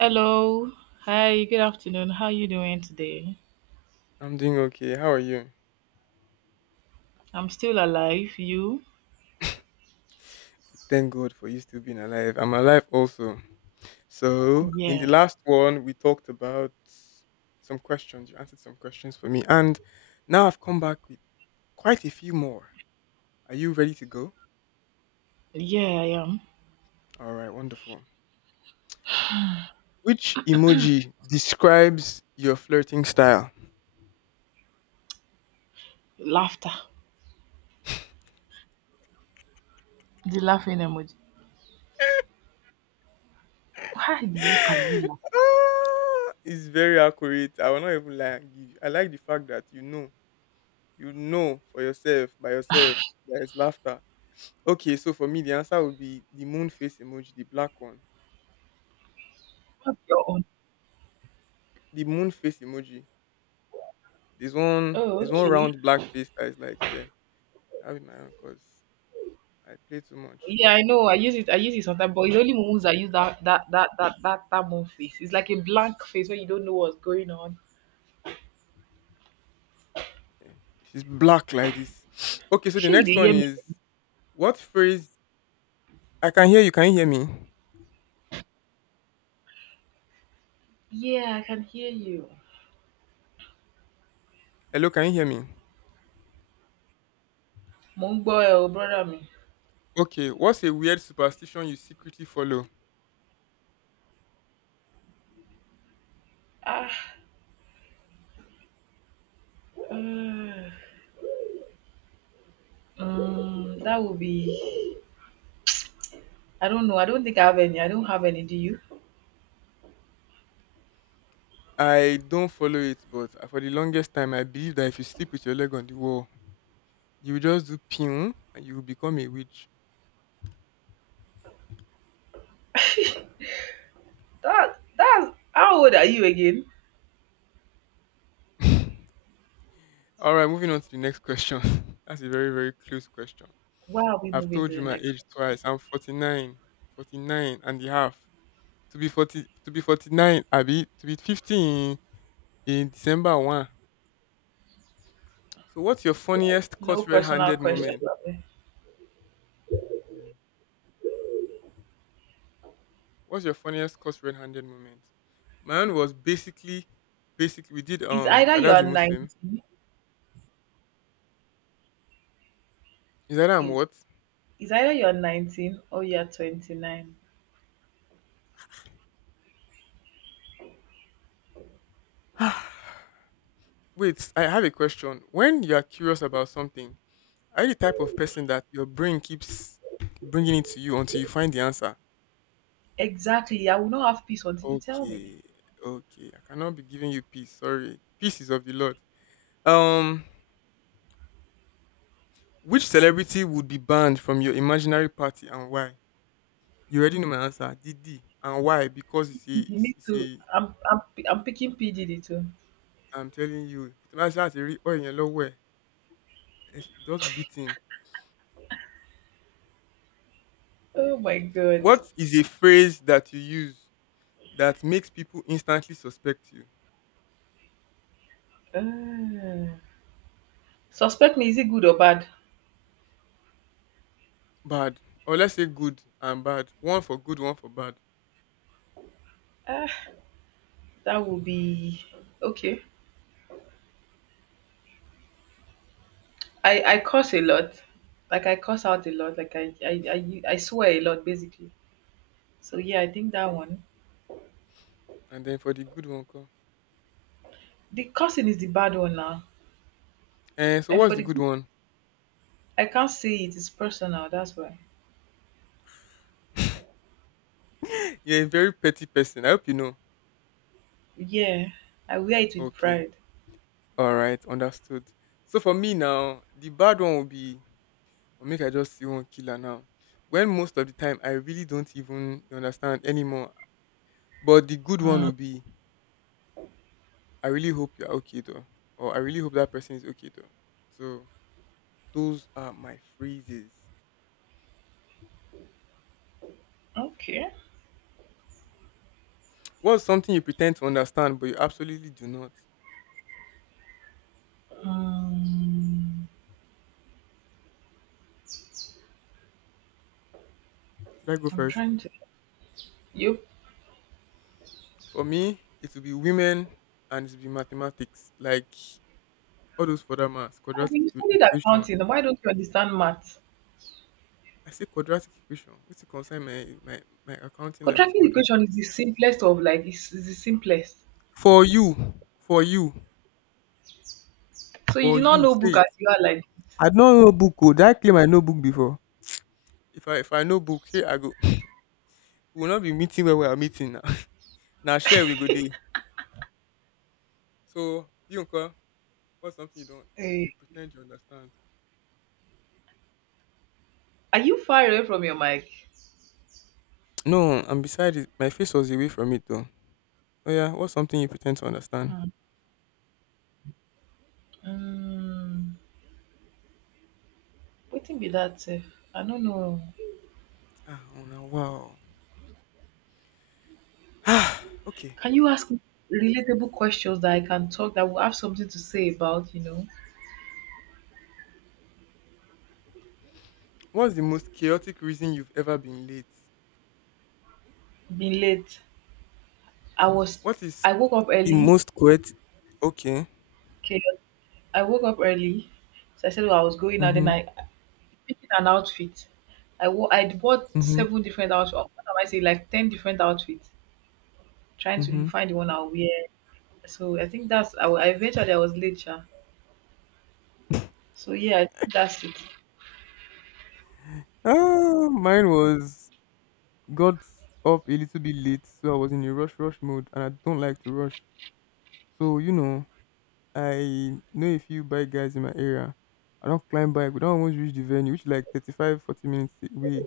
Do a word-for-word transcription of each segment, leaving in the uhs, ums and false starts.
Hello. Hi, good afternoon. How you doing today? I'm doing okay. How are you? I'm still alive. You? Thank God for you still being alive. I'm alive also. So, in the Yeah. last one, we talked about some questions. You answered some questions for me. And now I've come back with quite a few more. Are you ready to go? Yeah, I am. All right, wonderful. Which emoji describes your flirting style? Laughter. The laughing emoji. Why the heck are you laughing? Ah, it's very accurate. I will not even lie and give you. I like the fact that you know, you know for yourself, by yourself, there is laughter. Okay, so for me, the answer would be the moon face emoji, the black one. What's your own? The moon face emoji. There's one, Oh, there's one okay. round black face that is like, yeah, that'll be my own because I play too much. Yeah, I know. I use it. I use it sometimes, but it's only moments I use that that that that that that moon face. It's like a blank face where you don't know what's going on. Yeah, she's black like this. Okay, so the Sure, you next dey one hear me? is what phrase? I can hear you. Can you hear me? Yeah, I can hear you. Hello, can you hear me? Mong boy Mongboy, brother me. Okay, what's a weird superstition you secretly follow? Ah, uh, um, that would be. I don't know. I don't think I have any. I don't have any. Do you? I don't follow it, but for the longest time, I believe that if you sleep with your leg on the wall, you will just do pew and you will become a witch. That that's how old are you again? All right, moving on to the next question. That's a very, very close question. Why are we I've moving to told you the my next age question? twice. I'm forty-nine, forty-nine and a half. To be forty, to be forty-nine, Abby, to be fifty in, in December one. So what's your funniest No caught personal red-handed question. moment? Labe. Yeah. What's your funniest caught red-handed moment? My own was basically, basically, we did, It's um, either my you dad's are a Muslim. nineteen. Is that I'm Is what? is either you are nineteen or you are twenty nine. Wait, I have a question. When you are curious about something, are you the type of person that your brain keeps bringing it to you until you find the answer? Exactly. I will not have peace until you tell me. Okay, okay. I cannot be giving you peace. Sorry. Peace is of the Lord. Um, which celebrity would be banned from your imaginary party and why? You already know my answer. Didi. And why? Because it's a, it's, Me it's too. a, I'm I'm I'm picking P G D too. I'm telling you, Kutumasi has a real oil in your lower. Eh, just beat him. Oh my god. What is a phrase that you use that makes people instantly suspect you? Ah. Suspect me. Is it good or bad? Bad, or let's say good and bad. One for good, one for bad, Ah, that will be okay. I I curse a lot. Like I curse out a lot. Like I I I, I swear a lot basically. So yeah, I think that one. and then for the good one come. The cursing is the bad one now. And so And what's for the the good good, one? I can't say it. It's personal. That's why. You're a very petty person. I hope you know. Yeah, I wear it with Okay, pride. all right, understood. So for me now, the bad one will be. Or make I just see one killer now. When most of the time I really don't even understand anymore. But the good one Mm, will be. I really hope you're okay though, or I really hope that person is okay though. So those are my phrases. okay. What's something you pretend to understand but you absolutely do not? Um, Should I go I'm first? trying to. You For me, it will be women and it will be mathematics, like all those further maths, have quadratic been equ- studied equation. accounting. Why don't you understand math? I say quadratic equation. What's to concern my, my, my accounting life with Contracting quadratic? equation is the simplest of like it's, it's the simplest. For you, for you, So you for do not you, know say book it. as you are like. This. I don't know book. Oh, did I claim I know book before? If I if I know book, here I go. We will not be meeting where we are meeting now. Now share we go day. So you Uncle, what's something you don't Eh, you pretend you understand? are you far away from your mic? No, and besides, it, my face was away from it though. Oh yeah, what's something you pretend to understand? Um, wetin be that sef? I not know. Ah, oh no, wow. Ah, okay. Can you ask me relatable questions that I can talk that will have something to say about, you know? What's the most chaotic reason you've ever been late? Being late. I was What is I woke up the early. most chaotic? Okay. Okay. I woke up early. So I said well, I was going out then Mhm. I picking an outfit. I wo- I bought Mhm. seven different outfits. What am I saying? Like ten different outfits. Trying to Mhm. find the one I'll wear. So I think that's I, wa- eventually I was late, sha. So yeah, I think that's it. Ah, mine was got up a little bit late, so I was in a rush, rush mode, and I don't like to rush. So you know, I know a few bike guys in my area. I don't climb bike. We don't almost reach the venue, which is like thirty five, forty minutes away.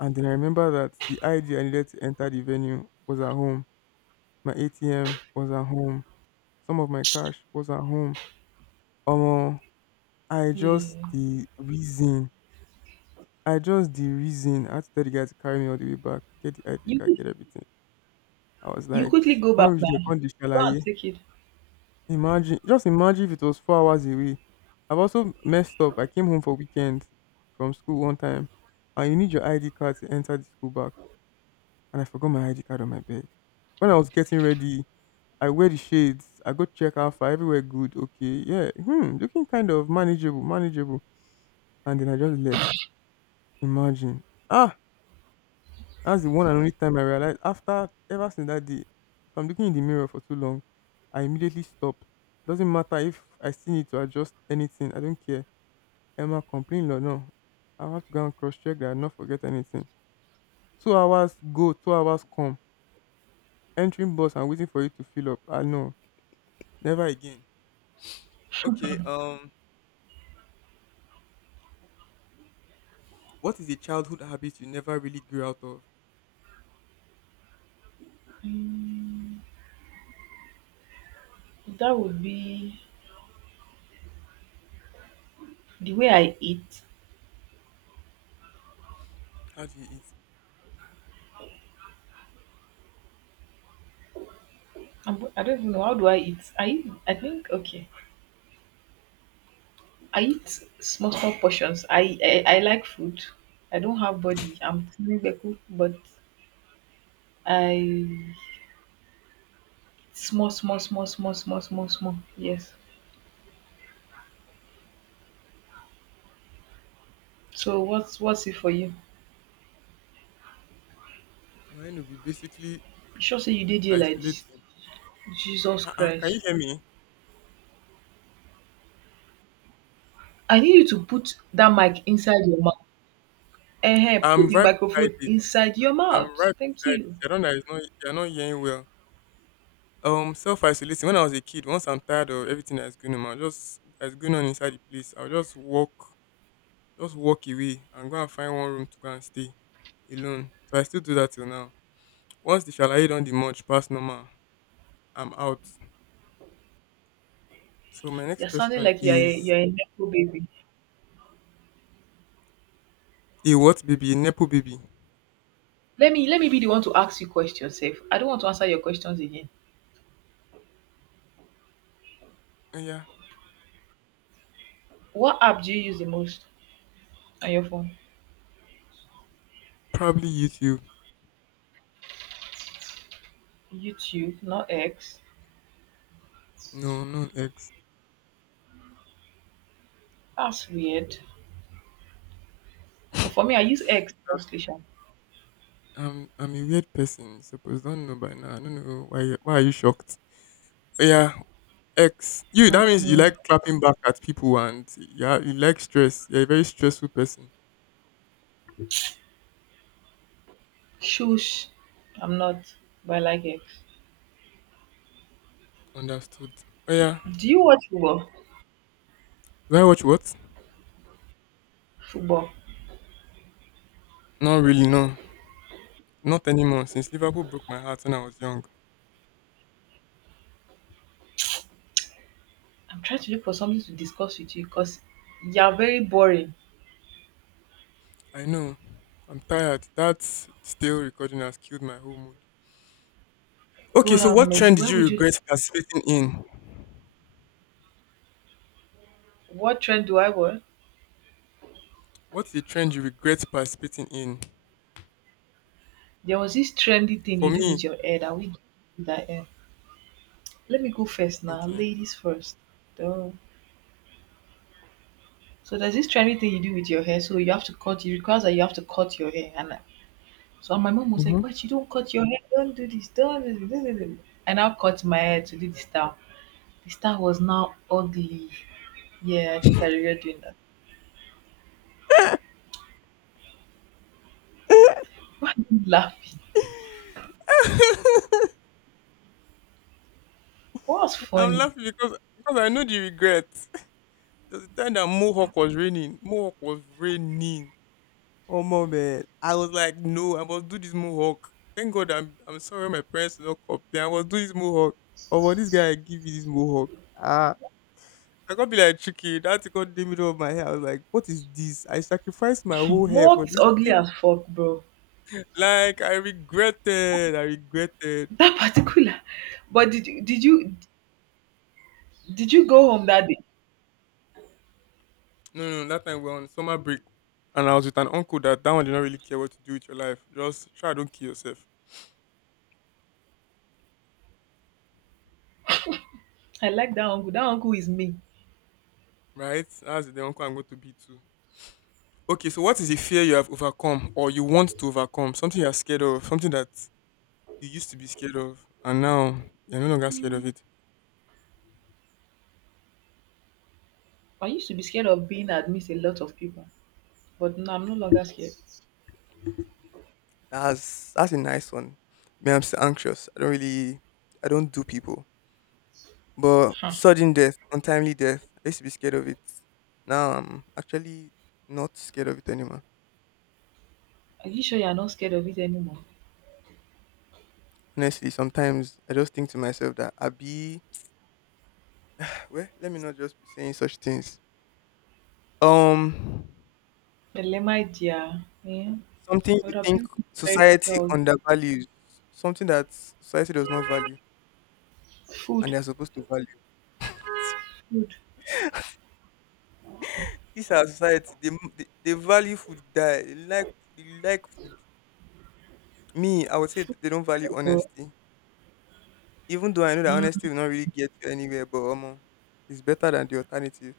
And then I remember that the I D I needed to enter the venue was at home. My A T M was at home. Some of my cash was at home. Um, I just Yeah. the reason. I just the reason. I had to tell the guy to carry me all the way back, get the I D card, You get everything. I was You like, quickly I go back can't reach the now, country. go and take it. Imagine, just imagine if it was four hours away. I've also messed up. I came home for weekend from school one time, and you need your I D card to enter the school back. And I forgot my I D card on my bed. When I was getting ready, I wear the shades. I go check out for everywhere good. Okay, yeah, hmm, looking kind of manageable, manageable. And then I just left. Imagine. Ah, that's the one and only time I realized after ever since that day, if I'm looking in the mirror for too long, I immediately stop. Doesn't matter if I still need to adjust anything. I don't care. Emma complain or no. I'll have to go and cross check that I not forget anything. Two hours go, two hours come. Entering bus and waiting for it to fill up. I know. Never again. Okay. Um, what is a childhood habit you never really grew out of? That would be the way I eat. How do you eat? I'm, I do not even know how do I eat. I eat, I think okay. I eat small small portions. I I, I like food. I don't have body. I'm tiny beku, but I small small small small small small small. Yes. So what's what's it for you? Mine will be basically You sure say you did here like this? isolating. Jesus Ah, uh can Christ! you hear me? I need you to put that mic inside your mouth. Eh, uh put I'm the right beside microphone it. inside your I'm mouth. right Thank beside it. you. I don't know. It's not. You're not hearing well. Um, self isolating. When I was a kid, once I'm tired of everything that's going on, I'll just that's going on inside the place. I'll just walk, just walk away and go and find one room to go and stay alone. So I still do that till now. Once the shalaye don't demurge past normal, I'm out. So my next You're sounding question like you're a is you're a nepo baby. a what baby, a nepo baby? Let me let me be the one to ask you questions, safe. I don't want to answer your questions again. Oh yeah, What app do you use the most on your phone? probably YouTube. YouTube, not X. No, no, am not X. That's weird. For me, I use X mostly. Sha. I'm I'm a weird person. You suppose don't know by now. I don't know why. you- Why are you shocked? Oh yeah, X. You. That means you Hmm. like clapping back at people and yeah, you like stress. You're a very stressful person. Shush, I'm not, but I like X. Understood. Oh yeah. Do you watch football? Do I watch what? Football. Not really. No, not anymore. Since Liverpool broke my heart when I was young. I'm trying to look for something to discuss with you because you're very boring. I know. I'm tired. That stale recording has killed my whole mood. Okay, God so have what trend mercy. did Why you would you? regret participating in? What trend do I want? What's the trend you regret participating in? There was this trendy thing For you do me, with your head, and we do that. Let me go first now, okay. ladies first. Duh. So there's this trendy thing you do with your hair. So you have to cut. It requires that you have to cut your hair. And I, so my mom was Hmm. like, "What? You don't cut your hair? Don't do this. Don't do this." I now cut my hair to do the style. The style was now ugly. Yeah, I think I regret doing that. Why are you laughing? What was I'm funny? laughing because because I know the regret. There's a time that Mohawk was raining. Mohawk was raining. Oh my man. I was like, no, I must do this Mohawk. Thank God I'm I'm sorry my parents did not complain. I must do this Mohawk. Oh, but this guy give me this Mohawk. Ah. I can't be like chicken. That had to cut the middle of my hair. I was like, what is this? I sacrificed my whole hair for Mark is this ugly thing. as fuck, bro. Like, I regretted. I regretted. That particular. But did you- did you did you go home that day? No, no, that time we were on summer break. And I was with an uncle that that one did not really care what to do with your life. Just try, don't kill yourself. I like that uncle. That uncle is me. Right? That's the uncle I'm going to be too. Okay, so what is the fear you have overcome or you want to overcome? Something you're scared of, something that you used to be scared of, and now you're no longer scared of it. I used to be scared of being amidst a lot of people. But no, I'm no longer scared. That's that's a nice one. Me, I'm still anxious. I don't really, I don't do people. But Hmm. sudden death, untimely death. I used to be scared of it. Now I'm actually not scared of it anymore. Are you sure you're not scared of it anymore? Honestly, sometimes I just think to myself that I be well. Let me not just be saying such things. Um, Well, my dear. Yeah. something I you would have think given you very society girl. undervalues, something that society does not value, and Food. they're supposed to value it. Food. This our society. They they, they value food. Die. They like they like food. Me, I would say that they don't value Bro. honesty. Even though I know that Mm. honesty will not really get you anywhere, but um, it's better than the alternative.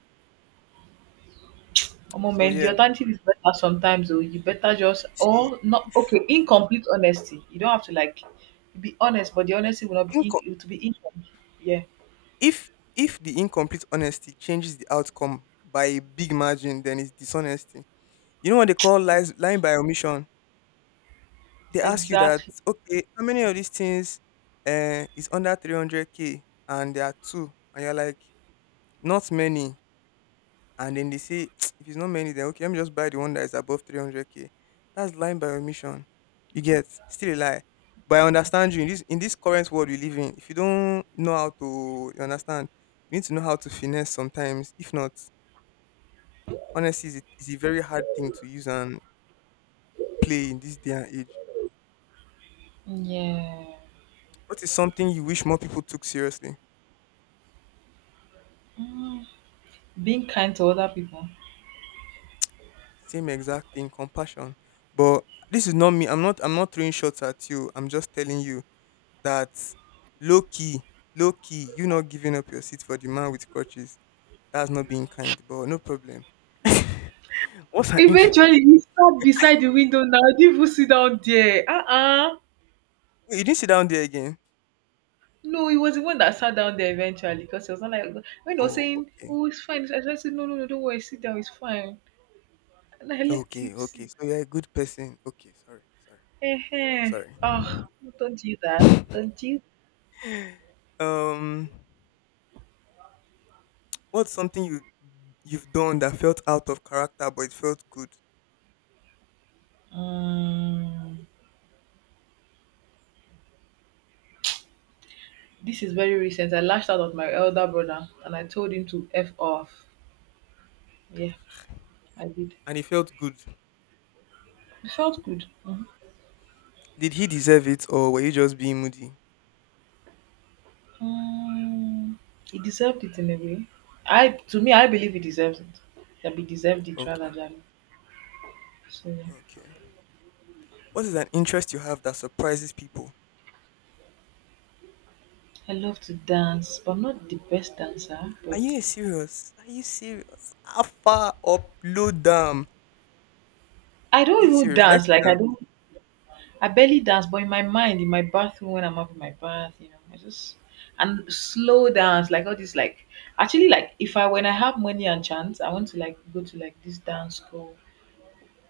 Omo, So man, the yeah, alternative is better sometimes, though. You better just, see, or not, if okay, incomplete honesty. You don't have to, like, be honest, but the honesty will not be, inco- in, it will be incomplete. Yeah, if if the incomplete honesty changes the outcome by a big margin, then it's dishonesty. You know what they call lies, lying by omission. They ask you that, exactly. okay, how many of these things uh, is under three hundred k, and there are two, and you're like, not many. And then they say if it's not many, then okay, let me just buy the one that is above three hundred k. That's lying by omission. You get, still a lie. But I understand you. In this in this current world we live in, if you don't know how to, you understand, you need to know how to finesse sometimes. If not, honesty is a, it's a very hard thing to use and play in this day and age. Yeah. What is something you wish more people took seriously? Mm. Being kind to other people. Same exact thing, compassion. But this is not me. I'm not i'm not throwing shots at you, I'm just telling you that low key, low key, you not giving up your seat for the man with crutches, that's not being kind, but no problem. What's an injury? Eventually, you stop beside the window now. You even sit down there. Uh uh. Wait, you didn't sit down there again. No, he was the one that sat down there eventually because he was not like when he was Oh, saying, okay. "Oh, it's fine." I just said, "No, no, no, don't worry, sit down, it's fine." And I let Okay, him sit. okay. So you're a good person. Okay, sorry, Eh, sorry, oh, don't do that. Don't do. sorry. um what's something you you've done that felt out of character but it felt good? Mm, this is very recent. I lashed out at my elder brother and I told him to f off. Yeah, I did. And it felt good. It felt good. Mhm. Did he deserve it, or were you just being moody? Mm, he deserved it in a way. I, to me, I believe he deserves it. That he deserved it rather Okay, than. So yeah. okay. What is an interest you have that surprises people? I love to dance, but I'm not the best dancer. Are But you serious? Are you serious? How far up, low down? I Are don't you even serious? You like to dance. Like I dance? don't, I barely dance. But in my mind, in my bathroom when I'm having my bath, you know, I just and slow dance, like all this, like actually, like if I when I have money and chance, I want to like go to like this dance school.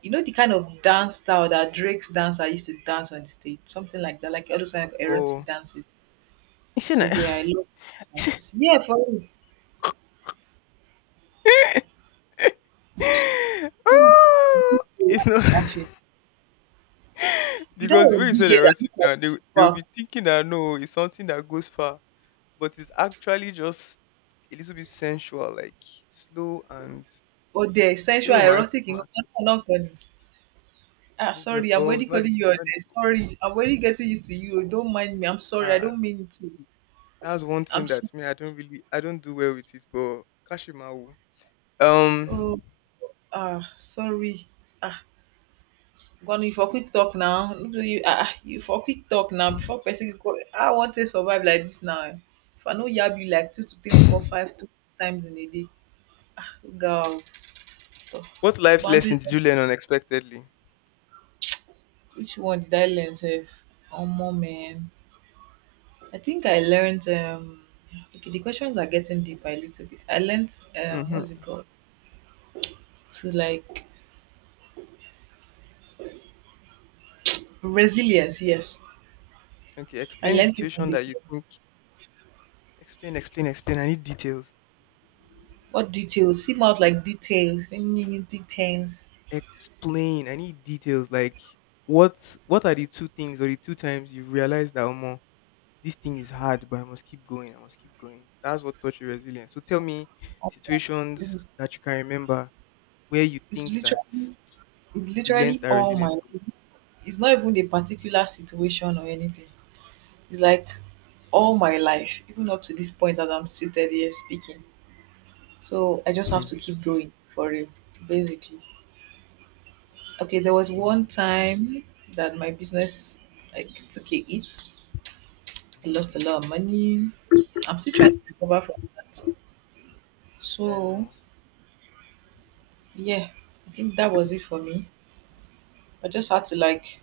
You know the kind of dance style that Drake's dance I used to dance on the stage, something like that, like all those kind of Oh, erotic dances. isn't So it? yeah, I love dances. Yeah, for real. Oh, it's not. You don't Because the want way to you be big said head and erotic look now, they like- they'll well, be thinking that no, it's something that goes far, but it's actually just a little bit sensual, like slow and or the she sensual, romantic. erotic, nǹkan kan náà. Ah, We were sorry, I'm already called not calling this. you Not Ode. the. Sorry, I'm already getting used to you. Don't mind me. I'm sorry. I don't Ah, mean to. that's one thing I'm so, that me I don't really I don't do well with it. But Kashimawu. oh, Um ah, sorry. Ah, Gwanu, you for quick talk now. No be you, ah, ah, you for quick talk now. Before person go, I want to survive like this now. Eh. If I no yab you like two to three, four, five, two times in a day. Ah, girl, toh. what life's Boundaries. lesson did you learn unexpectedly? Which one did I learn? Sef? Omo, man. I think I learned. Um, okay, the questions are getting deeper a little bit. I learned um, what's it Mm-hmm. called to like resilience. Yes, Okay, I explain the learned it on situation the that you go. think. Explain, explain, explain. I need details. What details? Seem out like details. Any details? Explain. I need details. Like, what what are the two things or the two times you realize that, Omo, this thing is hard, but I must keep going. I must keep going. That's what taught you resilience. So tell me It's, situations that you can remember where you it's think that. literally, it's You learned literally that all resilience my. from. It's not even a particular situation or anything. It's like all my life, even up to this point that I'm seated here speaking. So I just have Hmm. to keep going for real, basically. Okay, there was one Wow. time that my business like took a hit. I lost Okay. a lot of money. I'm still trying to recover from that. Omo. So yeah, I think that was it for me. I just had to like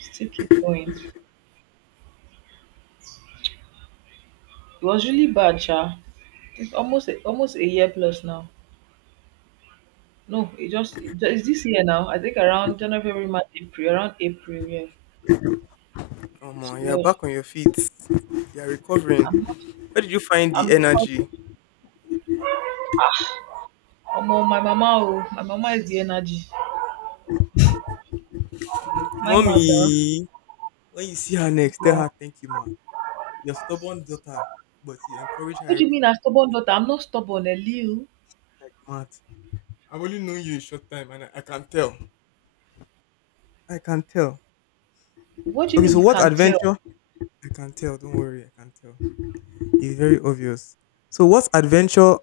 still keep going. It was really bad, Sha. It's almost a, almost a year plus now. No, it just it ju- it's this year now. I think around January, February, March, April, around April. Yeah. So Omo, you're yeah, back on your feet. You're recovering. I'm not. Where did you find the I'm the cause. energy? Oh, my mama. Oh, my mama is the energy. My mother. Mommy, when you see her next, tell Yeah. her thank you, ma. Your stubborn daughter, but you encourage her What do you every mean a stubborn day. daughter? I'm not stubborn, Eliu. Matt, I've only known you a short time and I, I can tell. I can tell. What do you Okay, mean so you what can tell? adventure? I can tell. Don't worry, I can tell. It's very obvious. So, what adventure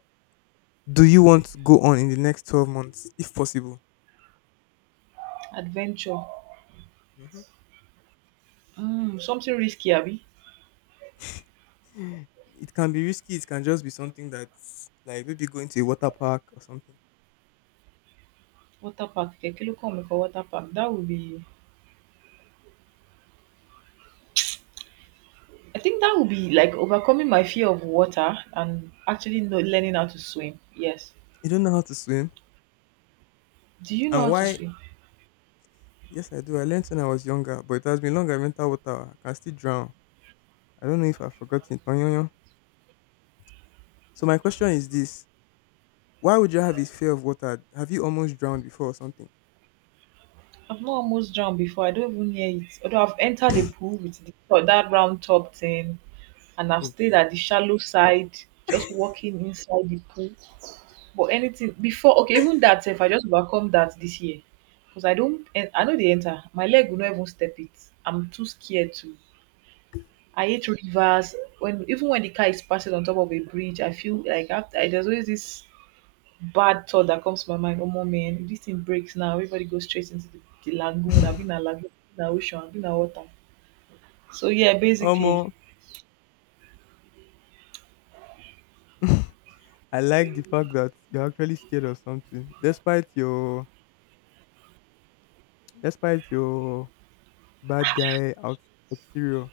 do you want to go on in the next twelve months, if possible? Adventure. Mhm. Mm, something risky, Abby. It can be risky. It can just be something that's like maybe going to a water park or something. Water park. Okay, kilo call me for water park. That would be. I think that would be like overcoming my fear of water and actually know, learning how to swim. Yes. You don't know how to swim. Do you know And how to why? swim? Yes, I do. I learned when I was younger, but it has been long I went out water. I can still drown. I don't know if I've forgotten. Tonyoyo. So my question is this. Why would you have a fear of water? Have you almost drowned before or something? I've not almost drowned before. I don't even hear it. Although I've entered a pool with the, or that round top thing, and I've stayed Okay. at the shallow side, just walking inside the pool. But anything before okay, even that if I just overcome that this year because I don't en- I know they enter. My leg will not even step it. I'm too scared to. I hate rivers. When even when the car is passing on top of a bridge, I feel like after I, there's always this bad thought that comes to my mind. Oh more man, if this thing breaks now, everybody goes straight into the, the lagoon. I've been a lagoon, na ocean, I've been a water. So yeah, Omo, basically, I like the fact that you're actually scared of something, despite your despite your bad guy out exterior.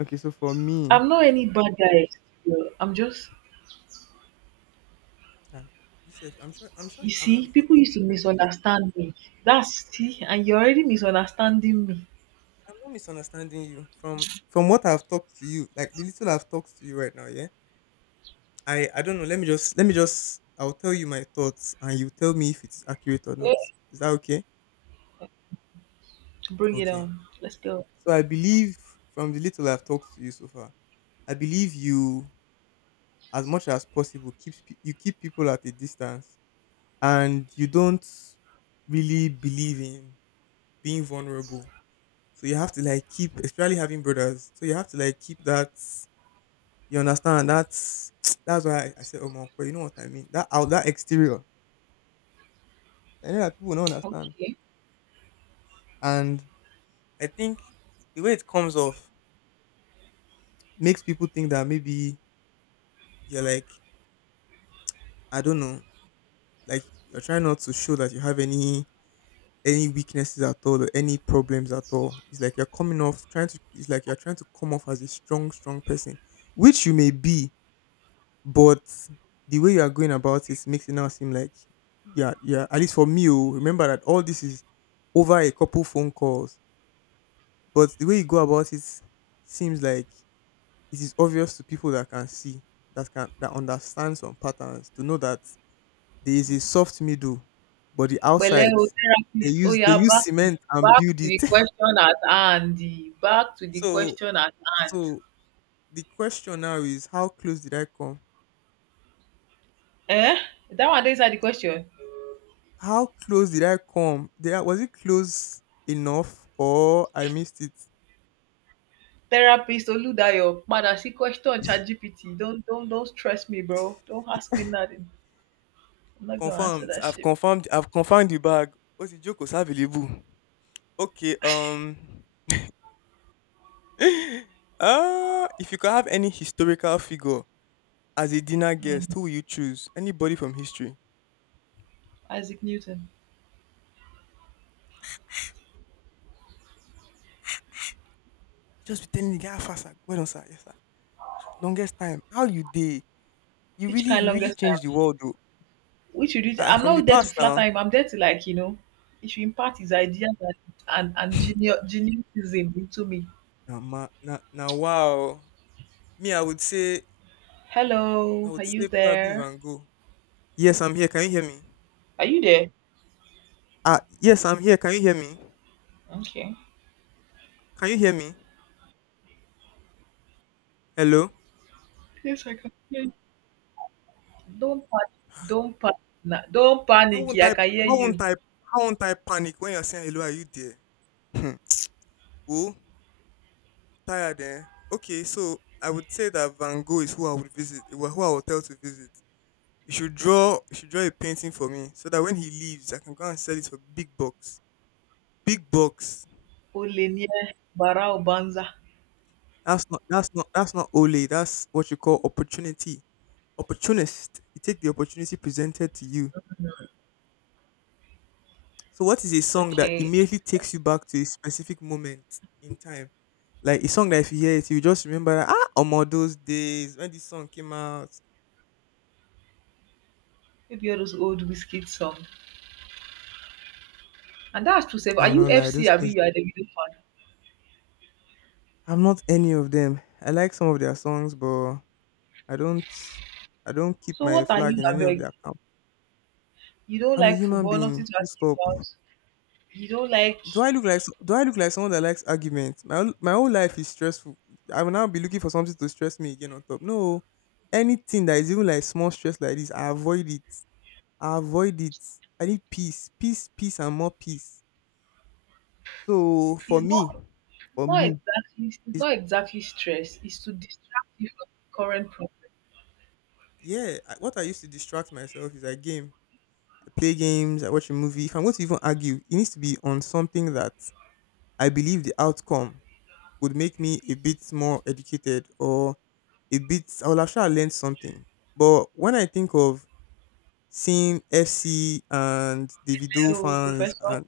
Okay, so for me. I'm not any bad guy. I'm just Ah, you said, I'm sure I'm sure you I'm not the see, first people person used to to tell you this. misunderstand me. That's see, and you're already misunderstanding me. I'm not misunderstanding you. From from what I've talked to you, like the little I've talked to you right now, yeah. I I don't know. Let me just let me just, I'll tell you my thoughts and you tell me if it's accurate or not. Eh, Is that okay? bring it Okay. on. Let's go. So I believe, from the little I've talked to you so far, I believe you, as much as possible, keeps pe- you keep people at a distance, and you don't really believe in being vulnerable. So you have to like keep, especially having brothers. So you have to like keep that. You understand? That's that's why I, I said Omo. But you know what I mean? That out, that exterior. I know that people don't understand, Okay. and I think the way it comes off makes people think that maybe you're like, I don't know, like you're trying not to show that you have any any weaknesses at all or any problems at all. It's like you're coming off trying to. It's like you're trying to come off as a strong, strong person, which you may be. But the way you are going about it makes it now seem like, yeah, yeah. At least for me, oh, remember that all this is over a couple phone calls. But the way you go about it seems like it is obvious to people that can see, that can that understand some patterns to know that there is a soft middle, but the But outside o they therapist, oh, use they yeah, use back to the cement and back build to the it. question at hand. Back to the so question at hand. so the question now is, how close did I come? Eh? That one is the question. How close did I come? Did I, was it close enough, or I missed it? Therapist Oludayo, padà sí question ChatGPT. Don't don't don't stress me, bro. Don't ask me nothing. I'm not gonna answer Confirmed. that I've shit. confirmed. I've confirmed the bag. What's the joke was available? Okay. Um. uh, if you could have any historical figure as a dinner guest, Mm. who will you choose? Anybody from history? Isaac Newton. Just be telling the guy, "Ah, fast. Sir. Well done, sir. Yes, sir. Longest time. How you day? You Each really, kind you really longest changed time. the world, though." Which you did Ah, I'm from the not there to past flatter now. him. I'm there to like, you know, he should impart his ideas and and, and genius geniusism into me. Now, ma, now, now, wow. Me, I would say, I Hello, would are you say probably there? Van Gogh. Yes, I'm here. Can you hear me? Are you there? Ah, yes, I'm here. Can you hear me? Okay. Can you hear me? Hello? Yes, I can hear you. Don't panic. Don't panic. Don't How panic. won't I I can hear how won't you. I how won't I panic when you're saying, "Hello, are you there?" Hmm. Oh, tired, eh? Okay, so I would say that Van Gogh is who I would visit, who I who I would tell to visit. You should draw you should draw a painting for me so that when he leaves, I can go and sell it for big bucks. Big bucks. Olenie Bara Obanza. That's not that's not that's not ole, that's what you call opportunity. Opportunist. You take the opportunity presented to you. So what is a song that Okay. immediately takes you back to a specific moment in time? Like a song that if you hear it, you just remember that, ah, Omo, those days when this song came out. Maybe all those old whiskey song. And that's to say, I are will you not lie, F C? those Abi, things. you are the video fan. I'm not any of them. I like some of their songs, but I don't I don't keep So my what are flag you, in any of abeg? their camp. You don't I'm a like human football, being. nothing to Full argue stop. about. You don't like. Do I look like do I look like someone that likes arguments? My whole- my whole life is stressful. I will now be looking for something to stress me again on top. No, anything that is even like small stress like this, I avoid it. I avoid it. I need peace, peace, peace, and more peace. So for It's me, not for not me, exactly it's is not exactly stress, it's to distract you from the current problem. yeah. I- What I used to distract myself is I game. I play games. I watch a movie. If I'm going to even argue, it needs to be on something that I believe the outcome would make me a bit more educated or a bit. I will have sure learned something. But when I think of seeing F C and Davido Hello, fans professor, and,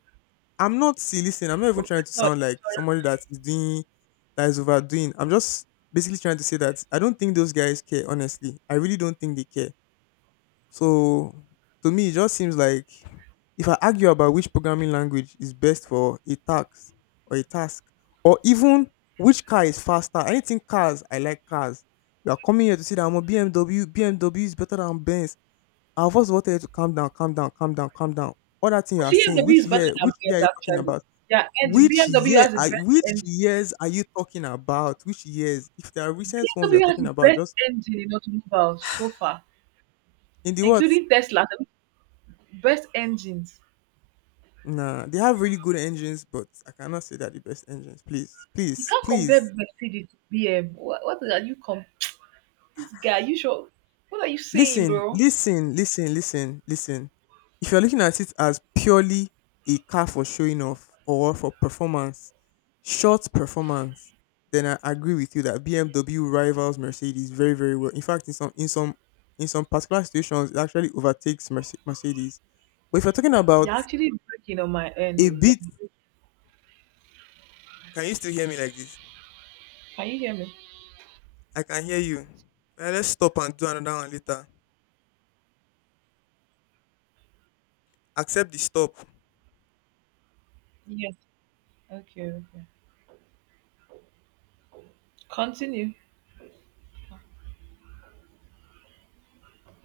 I'm not see. Listen, I'm not even professor, trying to sound like lecturer. somebody that is doing that is overdoing. I'm just basically trying to say that I don't think those guys care, honestly. I really don't think they care. So to me it just seems like, if I argue about which programming language is best for a task or a task or even which car is faster, anything cars, I like cars. You are coming here to see that I'm a B M W, B M W is better than Benz. I'll first of all tell you to calm down, calm down, calm down, calm down. All that thing you are saying, B M W which is better year, than which year are Benz you talking actually. about? Yeah, and Which B M W year has the are best which engine. years are you talking about? Which years? If there are recent ones you're B M W has talking the about, best just engine in automobiles so far, in the what? including Tesla, the best engines. Nah, they have really good engines, but I cannot say that the best engines. Please, You please, can't compare please. Mercedes to B M. What, what are you com? This guy, you sure? What are you saying, Listen, bro? listen, listen, listen, listen. If you're looking at it as purely a car for showing off or for performance, short performance, then I agree with you that B M W rivals Mercedes very, very well. In fact, in some in some in some particular situations, it actually overtakes Merce- Mercedes. But if you're talking about You're actually breaking on my end, a though. bit, Yeah. can you still hear me like this? Can you hear me? I can hear you. Eh, let's stop and do another one later. Accept the stop. Yes. Okay, okay. Continue